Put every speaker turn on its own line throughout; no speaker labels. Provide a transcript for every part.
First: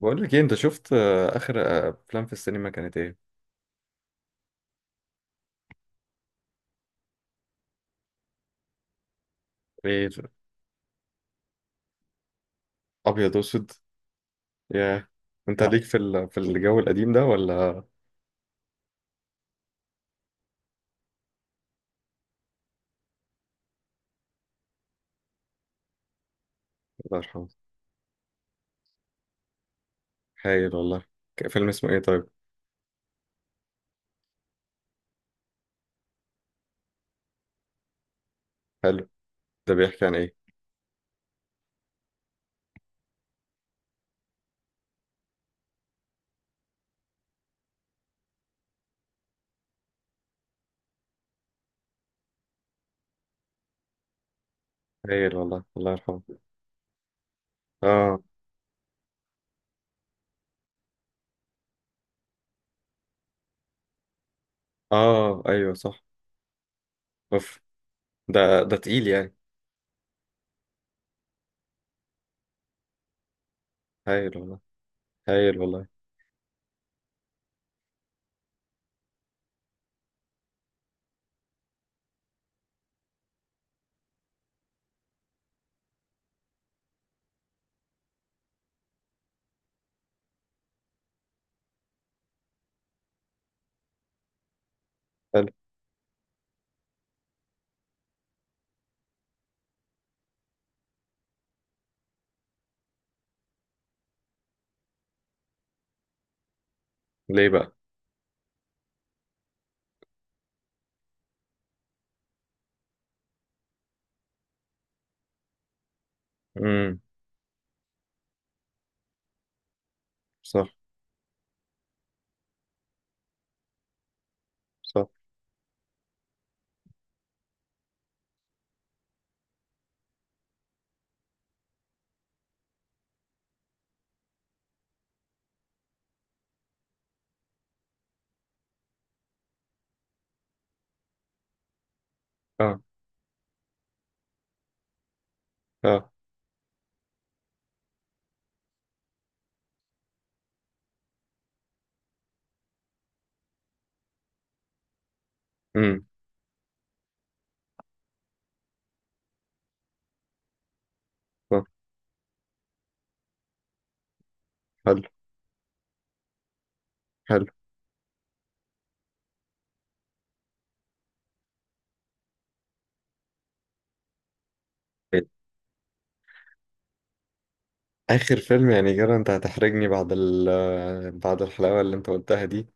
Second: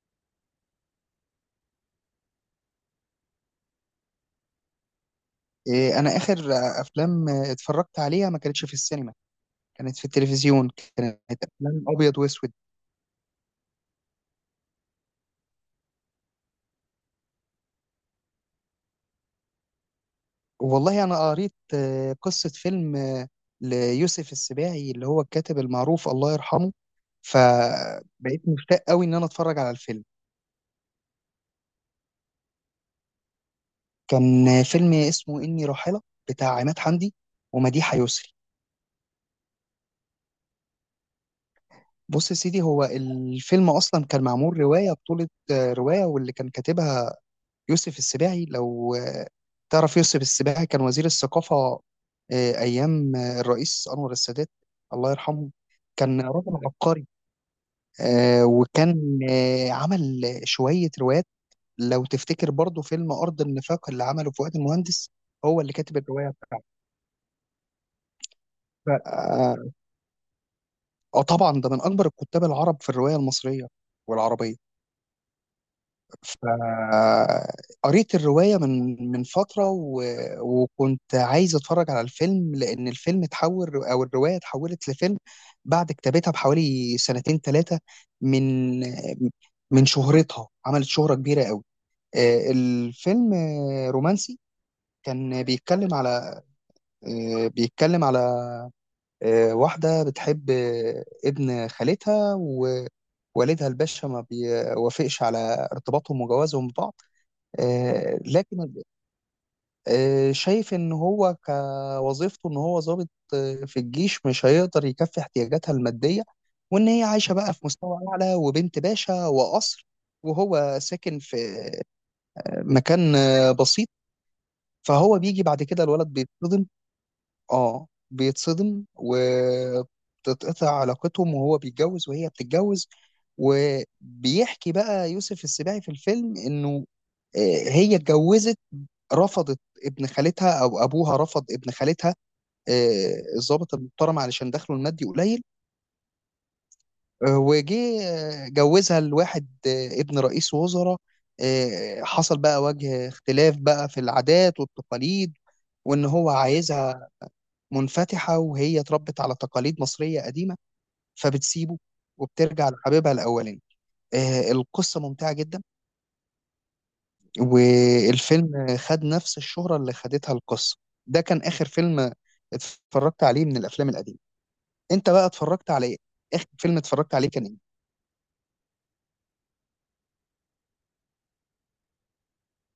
بقول لك ايه؟ انت شفت اخر افلام في السينما كانت ايه؟
إيه، انا اخر افلام اتفرجت عليها ما كانتش في السينما. كانت في
ايه،
التلفزيون. كانت افلام ابيض واسود.
ابيض واسود. يا انت لا ليك في الجو القديم ده ولا؟
والله انا قريت قصة فيلم ليوسف السباعي اللي هو الكاتب المعروف الله يرحمه.
الله يرحمه.
فبقيت مشتاق قوي ان انا اتفرج على الفيلم.
هايل والله. فيلم اسمه ايه طيب؟
كان فيلم اسمه اني راحلة، بتاع عماد حمدي ومديحة يسري.
حلو، ده بيحكي عن ايه؟
بص يا سيدي، هو الفيلم اصلا كان معمول رواية بطولة رواية، واللي كان كاتبها يوسف السباعي. لو تعرف، يوسف السباعي كان وزير الثقافة أيام الرئيس أنور السادات الله
هايل
يرحمه.
والله، الله
كان
يرحمه.
راجل عبقري.
اه.
وكان عمل شوية روايات. لو تفتكر برضو فيلم أرض النفاق اللي عمله فؤاد المهندس،
اه
هو اللي
ايوه
كاتب
صح.
الرواية بتاعته.
اوف، ده
ف-
تقيل يعني.
آه طبعا ده من أكبر الكتاب العرب في الرواية المصرية
هايل
والعربية.
والله، هايل والله.
فقريت الرواية من فترة وكنت عايز اتفرج على الفيلم لأن الفيلم اتحول، أو الرواية اتحولت لفيلم بعد كتابتها بحوالي سنتين ثلاثة من من شهرتها. عملت شهرة كبيرة قوي. الفيلم رومانسي، كان
حلو.
بيتكلم على آه، بيتكلم على واحدة بتحب ابن خالتها، ووالدها الباشا ما بيوافقش على ارتباطهم وجوازهم ببعض.
ليه بقى؟
لكن شايف ان هو، كوظيفته ان هو ضابط في الجيش، مش هيقدر يكفي احتياجاتها المادية. وان
امم.
هي عايشة بقى في مستوى اعلى وبنت باشا وقصر،
صح.
وهو ساكن في مكان بسيط.
صح.
فهو بيجي بعد كده، الولد بيتصدم. اه بيتصدم، وتتقطع علاقتهم، وهو بيتجوز وهي بتتجوز. وبيحكي بقى يوسف السباعي في الفيلم انه آه، هي اتجوزت رفضت ابن خالتها، او ابوها رفض ابن خالتها
اه.
الضابط المحترم علشان دخله المادي قليل.
اه.
آه، وجه آه، جوزها لواحد ابن رئيس وزراء. حصل بقى وجه اختلاف بقى في العادات والتقاليد،
امم.
وان هو عايزها منفتحة وهي اتربت على تقاليد مصرية قديمة،
صح.
فبتسيبه وبترجع لحبيبها الاولاني. القصة
حلو،
ممتعة جدا.
حلو.
والفيلم خد نفس الشهرة اللي خدتها القصة. ده كان آخر فيلم اتفرجت عليه من الأفلام القديمة. أنت بقى اتفرجت على إيه؟ آخر فيلم اتفرجت عليه كان إيه؟
آخر فيلم يعني كده؟ أنت هتحرجني بعد بعد الحلاوة اللي أنت قلتها دي.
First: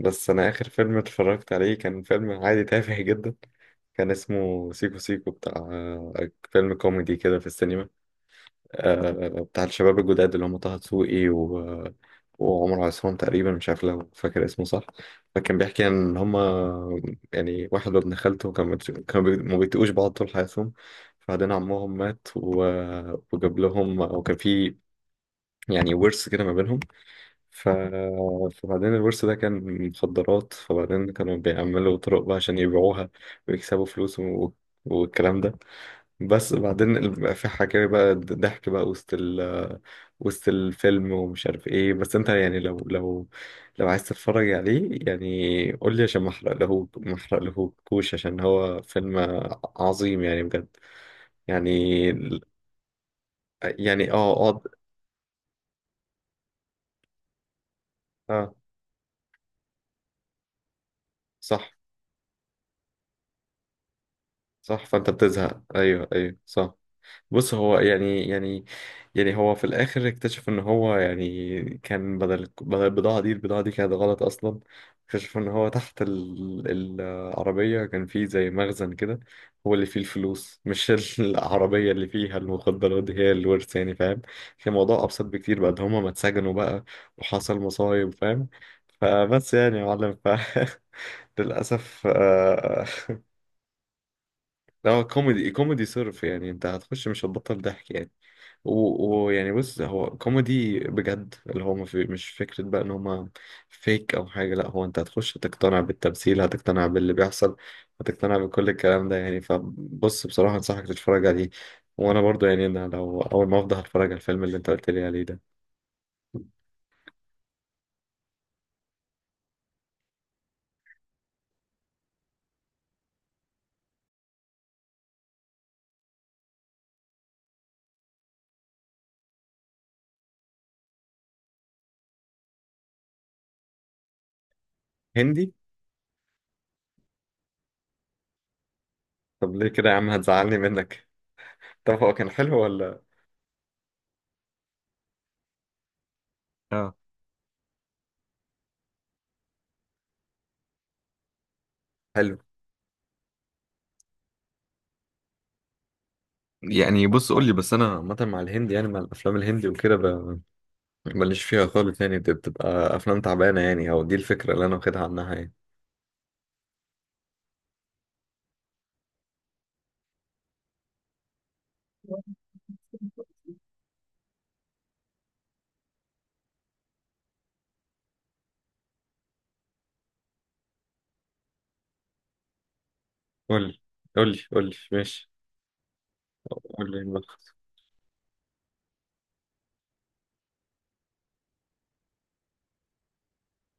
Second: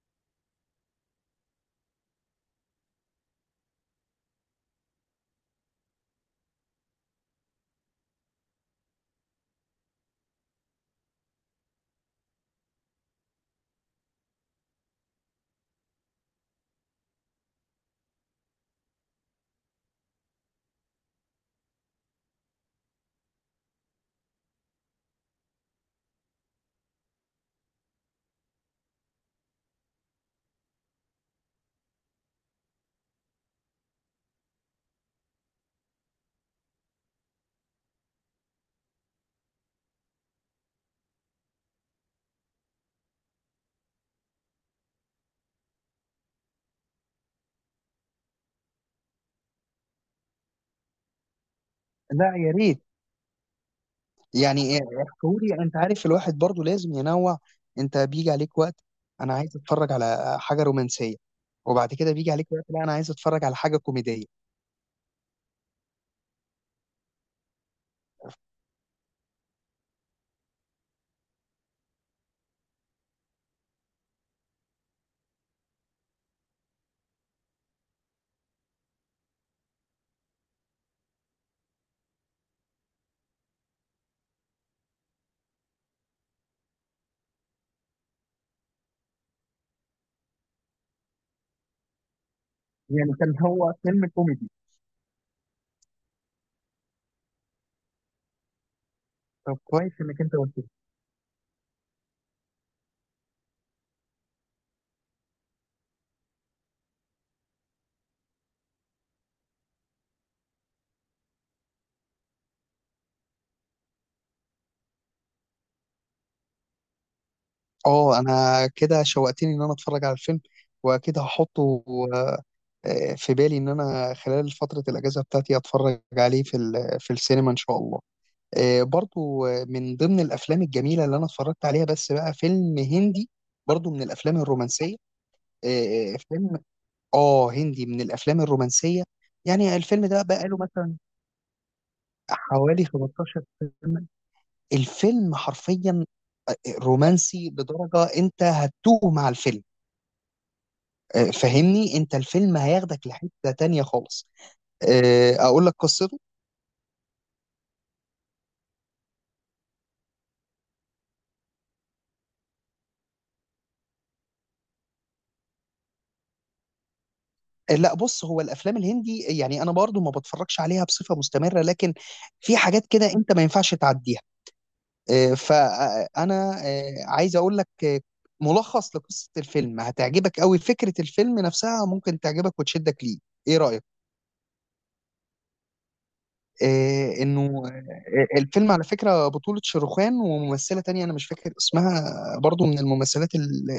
بس أنا آخر فيلم اتفرجت عليه كان فيلم عادي تافه جدا. كان اسمه سيكو سيكو، بتاع فيلم كوميدي كده في السينما. بتاع الشباب الجداد اللي هم طه دسوقي وعمر عصام تقريبا، مش عارف لو فاكر اسمه صح. فكان بيحكي إن هم يعني واحد وابن خالته كانوا بيت- كانوا بي- ما بيتقوش بعض طول حياتهم. بعدين عمهم مات وجاب لهم أو كان في يعني ورث كده ما بينهم. ف... فبعدين الورث ده كان مخدرات، فبعدين كانوا بيعملوا طرق بقى عشان يبيعوها ويكسبوا فلوس والكلام ده. بس بعدين بقى في حكاية بقى ضحك بقى وسط وسط الفيلم ومش عارف ايه، بس انت يعني لو عايز تتفرج عليه يعني قول لي، عشان ما احرق له، ما احرق له كوش، عشان هو فيلم عظيم يعني بجد يعني.
لا، يا ريت.
يعني اه
يعني إيه؟ احكولي. أنت عارف، الواحد برضو لازم ينوع. أنت بيجي
آه.
عليك وقت أنا عايز أتفرج على حاجة رومانسية،
صح.
وبعد كده بيجي عليك وقت لا أنا عايز أتفرج على حاجة كوميدية.
صح، فانت بتزهق. ايوه ايوه صح. بص هو يعني هو في الاخر اكتشف ان هو يعني كان بدل البضاعه دي، البضاعه دي كانت غلط اصلا. اكتشف ان هو تحت العربيه كان فيه زي مخزن كده، هو اللي فيه الفلوس مش العربيه اللي فيها المخدرات دي، هي الورث يعني، فاهم؟ كان الموضوع ابسط بكتير، بعد هما ما اتسجنوا بقى وحصل مصايب، فاهم؟ فبس يعني يا معلم ف للاسف
يعني كان هو فيلم كوميدي.
هو كوميدي، كوميدي صرف يعني، انت هتخش مش هتبطل ضحك يعني. ويعني
طب
بص
كويس
هو
إنك أنت قلت.
كوميدي بجد، اللي هو ما في- مش فكرة بقى ان هما فيك او حاجة. لا هو انت هتخش هتقتنع بالتمثيل، هتقتنع باللي بيحصل، هتقتنع بكل الكلام ده يعني. فبص بصراحة انصحك تتفرج عليه، وانا برضو يعني انا لو اول ما افضل هتفرج على الفيلم اللي انت قلت لي عليه ده.
اه، انا كده شوقتني ان انا اتفرج على الفيلم، واكيد هحطه آه، في بالي ان انا خلال فترة الاجازة بتاعتي اتفرج عليه في في السينما ان شاء الله. برضو من ضمن الافلام الجميلة اللي انا اتفرجت عليها بس بقى فيلم هندي، برضو من الافلام الرومانسية.
هندي؟
فيلم اه هندي من الافلام الرومانسية.
طب ليه
يعني
كده يا
الفيلم
عم،
ده بقى
هتزعلني
له مثلا
منك. طب هو كان حلو
حوالي
ولا؟
15 سنة. الفيلم حرفيا
اه.
رومانسي لدرجة انت هتتوه مع الفيلم. فهمني، انت
حلو،
الفيلم هياخدك لحتة تانية خالص. اقول لك قصته.
يعني بص قول لي، بس انا عامه مع الهندي يعني، مع الافلام الهندي وكده ماليش فيها خالص يعني، دي بتبقى افلام تعبانه يعني، او دي الفكره اللي انا واخدها عنها يعني.
لا بص، هو الافلام الهندي يعني انا برضو ما بتفرجش عليها بصفة مستمرة، لكن في حاجات كده انت ما ينفعش تعديها. فانا عايز اقول لك ملخص لقصة الفيلم هتعجبك قوي. فكرة الفيلم نفسها ممكن تعجبك وتشدك ليه. ايه
قولي،
رأيك؟
قولي، قولي، ماشي قولي
آه، انه
الملخص.
آه، آه، الفيلم على فكرة بطولة شاروخان وممثلة تانية انا مش فاكر اسمها، برضو من الممثلات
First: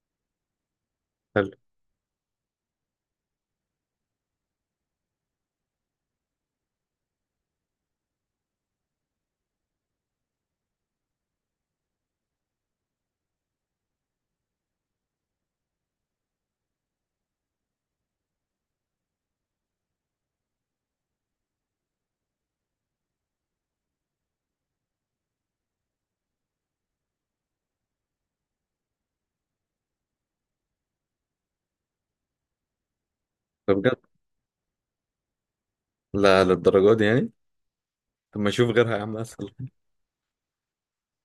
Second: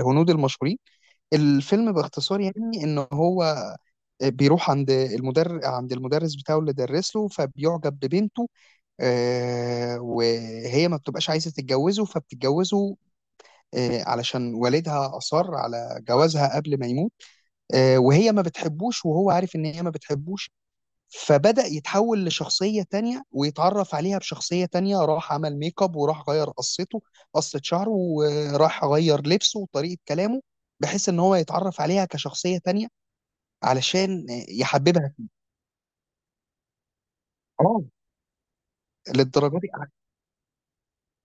الهنود المشهورين.
حلو.
الفيلم باختصار يعني ان هو بيروح عند المدرس، بتاعه اللي درس له، فبيعجب ببنته. وهي ما بتبقاش عايزه تتجوزه، فبتتجوزه علشان والدها اصر على جوازها قبل ما يموت. وهي ما بتحبوش، وهو عارف ان هي ما بتحبوش، فبدأ يتحول لشخصية تانية ويتعرف عليها بشخصية تانية. راح عمل ميك اب، وراح غير قصة شعره، وراح غير لبسه وطريقة كلامه، بحيث ان هو يتعرف عليها كشخصية تانية
طب بجد؟
علشان يحببها.
لا للدرجه دي يعني؟
اه،
طب ما اشوف غيرها يا عم، اسهل.
للدرجه دي.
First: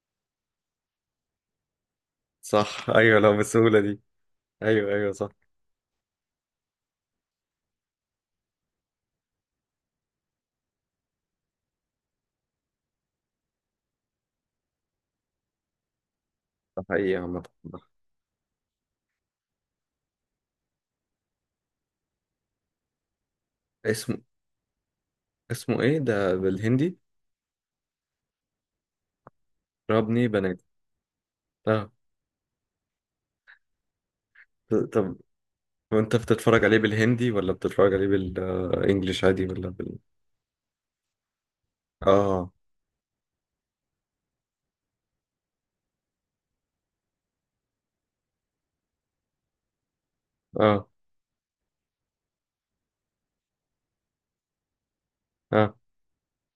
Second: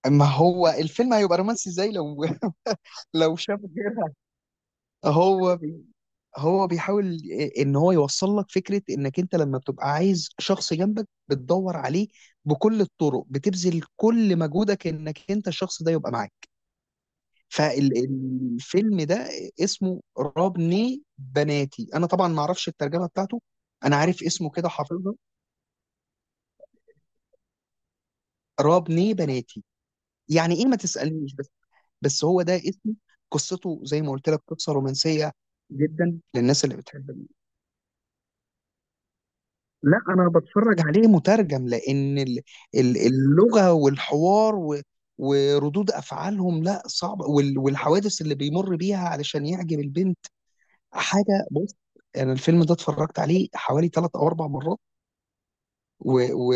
ما هو الفيلم هيبقى رومانسي ازاي لو
صح، ايوه
لو
لو
شاف
بالسهوله دي.
غيرها.
ايوه ايوه صح.
هو بي هو بيحاول ان هو يوصل لك فكره انك انت لما بتبقى عايز شخص جنبك بتدور عليه بكل الطرق، بتبذل كل مجهودك انك انت الشخص ده يبقى معاك.
ده حقيقي عامه.
فالفيلم ده اسمه رابني بناتي. انا طبعا ما اعرفش الترجمه بتاعته، انا
اسمه؟
عارف اسمه كده حافظه.
اسمه ايه ده بالهندي؟
رابني بناتي
ربني
يعني
بنات.
ايه ما تسالنيش،
اه.
بس هو ده اسمه. قصته زي ما قلت لك قصه
طب
رومانسيه
وانت
جدا للناس
بتتفرج
اللي
عليه
بتحب
بالهندي ولا بتتفرج عليه بالانجلش عادي ولا بال؟
لا انا بتفرج عليه مترجم لان
اه.
اللغه والحوار وردود افعالهم لا صعبه، والحوادث اللي بيمر بيها علشان يعجب البنت
اه.
حاجه. بص، انا الفيلم ده اتفرجت عليه حوالي 3 أو 4 مرات
اه.
و... و...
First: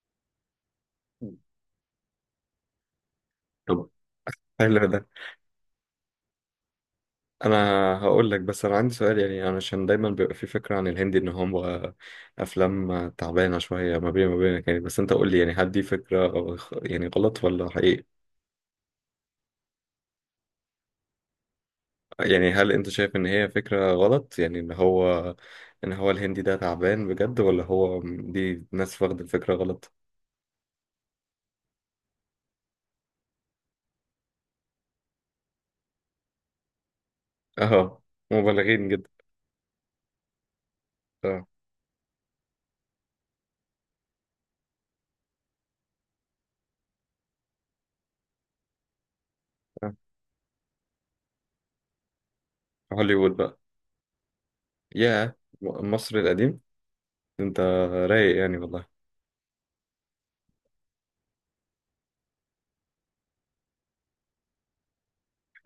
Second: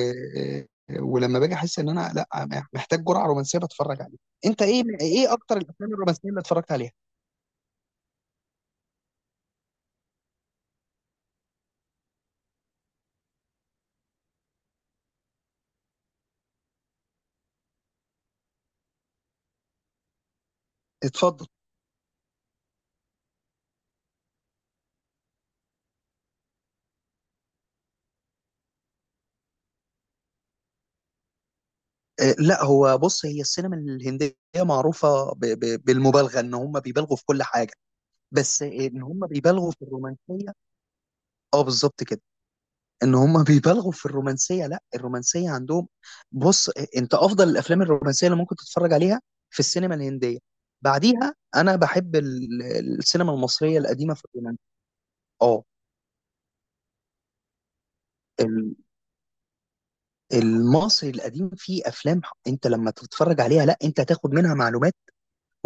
ولما باجي احس ان انا لا محتاج جرعه رومانسيه
طب.
بتفرج عليه. انت ايه،
حلو ده.
اكتر الافلام الرومانسيه اللي اتفرجت عليها؟
انا هقول لك، بس انا عندي سؤال يعني، انا عشان دايما بيبقى في فكره عن الهندي ان هو افلام تعبانه شويه ما بين ما بينك يعني، بس انت قول لي يعني هل دي فكره يعني غلط ولا حقيقي؟
اتفضل.
يعني هل انت شايف ان هي فكره غلط يعني، ان هو ان هو الهندي ده تعبان بجد، ولا هو دي ناس واخده الفكره غلط؟
لا هو بص، هي السينما الهندية معروفة بالمبالغة. ان هم بيبالغوا في كل حاجة،
اه.
بس
مبالغين
ان
جدا.
هم بيبالغوا في الرومانسية.
اه.
اه، بالظبط كده. ان هم بيبالغوا في الرومانسية، لا الرومانسية عندهم، بص، انت افضل الافلام الرومانسية اللي ممكن تتفرج عليها في السينما
آه.
الهندية. بعديها انا بحب
هوليوود
السينما
بقى؟
المصرية القديمة في الرومانسية.
يا
اه،
مصر القديم، انت رايق يعني
ال-
والله.
المصري القديم فيه افلام انت لما تتفرج عليها لا انت هتاخد منها معلومات،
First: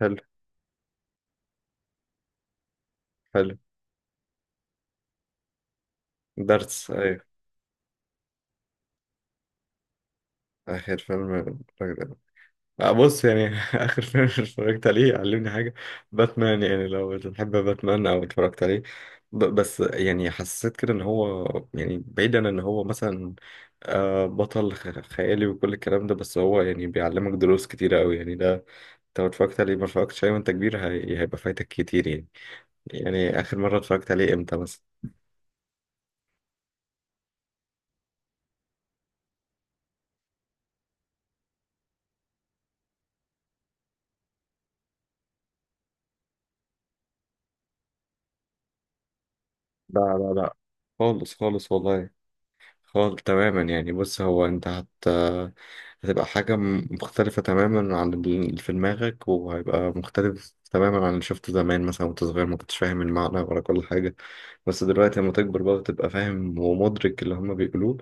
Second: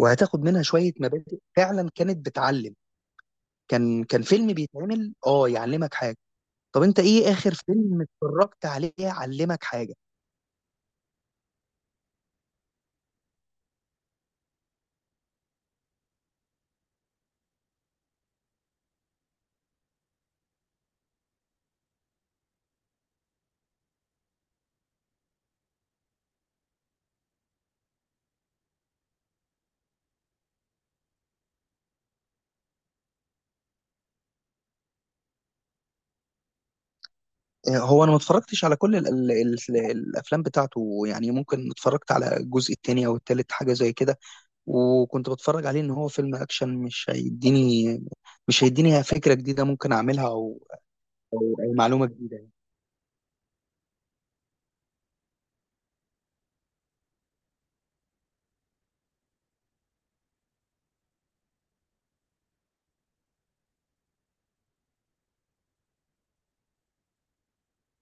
حلو،
منها شوية مبادئ فعلا كانت بتعلم.
حلو.
كان فيلم بيتعمل اه يعلمك حاجه. طب
درس،
انت
ايوه.
ايه اخر فيلم اتفرجت عليه علمك حاجه؟
آخر فيلم؟ بص يعني اخر فيلم اتفرجت عليه علمني حاجه، باتمان، يعني لو بتحب باتمان او اتفرجت عليه. بس يعني حسيت كده ان هو يعني، بعيدا ان هو مثلا بطل خيالي وكل الكلام ده، بس هو يعني بيعلمك دروس كتيره قوي يعني. ده انت لو اتفرجت عليه، ما اتفرجتش عليه وانت كبير، هيبقى فايتك كتير يعني. يعني اخر مره اتفرجت عليه امتى مثلا؟
هو انا ما اتفرجتش على كل ال ال ال الافلام بتاعته، يعني ممكن اتفرجت على الجزء الثاني او الثالث حاجه زي كده. وكنت بتفرج عليه ان هو فيلم اكشن، مش هيديني فكره جديده ممكن
لا
اعملها،
لا لا
او
خالص
او
خالص
أو معلومه
والله،
جديده يعني.
خالص تماما يعني. بص هو انت هتبقى حاجة مختلفة تماما عن اللي في دماغك، وهيبقى مختلف تماما عن اللي شفته زمان مثلا وانت صغير ما كنتش فاهم المعنى ولا كل حاجة. بس دلوقتي لما تكبر بقى وتبقى فاهم ومدرك اللي هما بيقولوه،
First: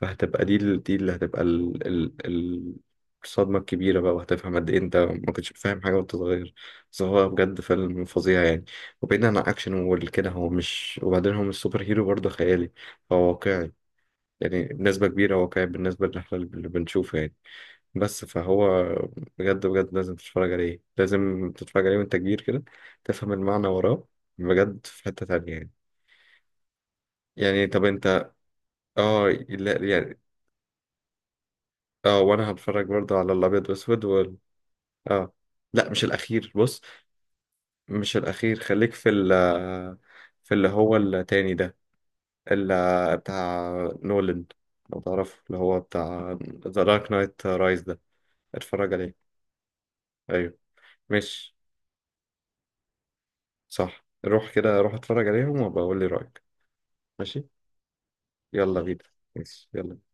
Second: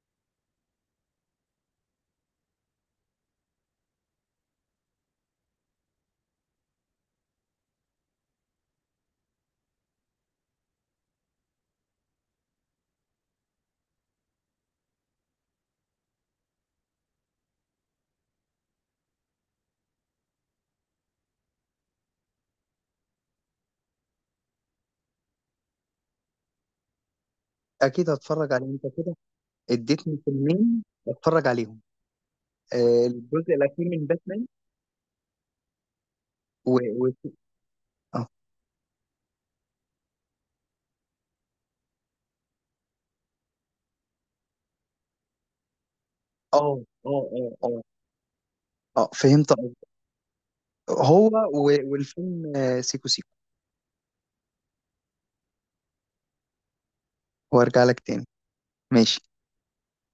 فهتبقى دي دي اللي هتبقى الصدمة الكبيرة بقى، وهتفهم قد إيه أنت ما كنتش فاهم حاجة وأنت صغير. بس هو بجد فيلم فظيع يعني. وبعيدا عن أكشن وكده، هو مش، وبعدين هو مش سوبر هيرو برضه خيالي، هو واقعي يعني، بنسبة كبيرة واقعي بالنسبة للي اللي بنشوفه يعني. بس فهو بجد بجد لازم تتفرج عليه، لازم تتفرج عليه وانت كبير كده تفهم المعنى وراه. بجد في حتة تانية يعني. يعني طب
اكيد
انت.
هتفرج عليه انت كده،
اه لا
اديتني
يعني.
فيلمين اتفرج عليهم.
اه وانا هتفرج برضه على
الجزء
الابيض
الاخير
واسود
من باتمان
اه. لا مش الاخير
و...
بص،
و...
مش
اه،
الاخير، خليك في ال في اللي هو التاني ده، اللي بتاع نولان، لو تعرف اللي هو بتاع
اه،
ذا دارك
اه،
نايت
اه، اه،
رايز ده، اتفرج عليه.
فهمت.
ايوه.
هو
ماشي.
والفيلم سيكو سيكو.
صح، روح كده روح اتفرج عليهم وبقول لي رأيك. ماشي
وارجع لك تاني.
يلا بينا.
ماشي.
ماشي يلا.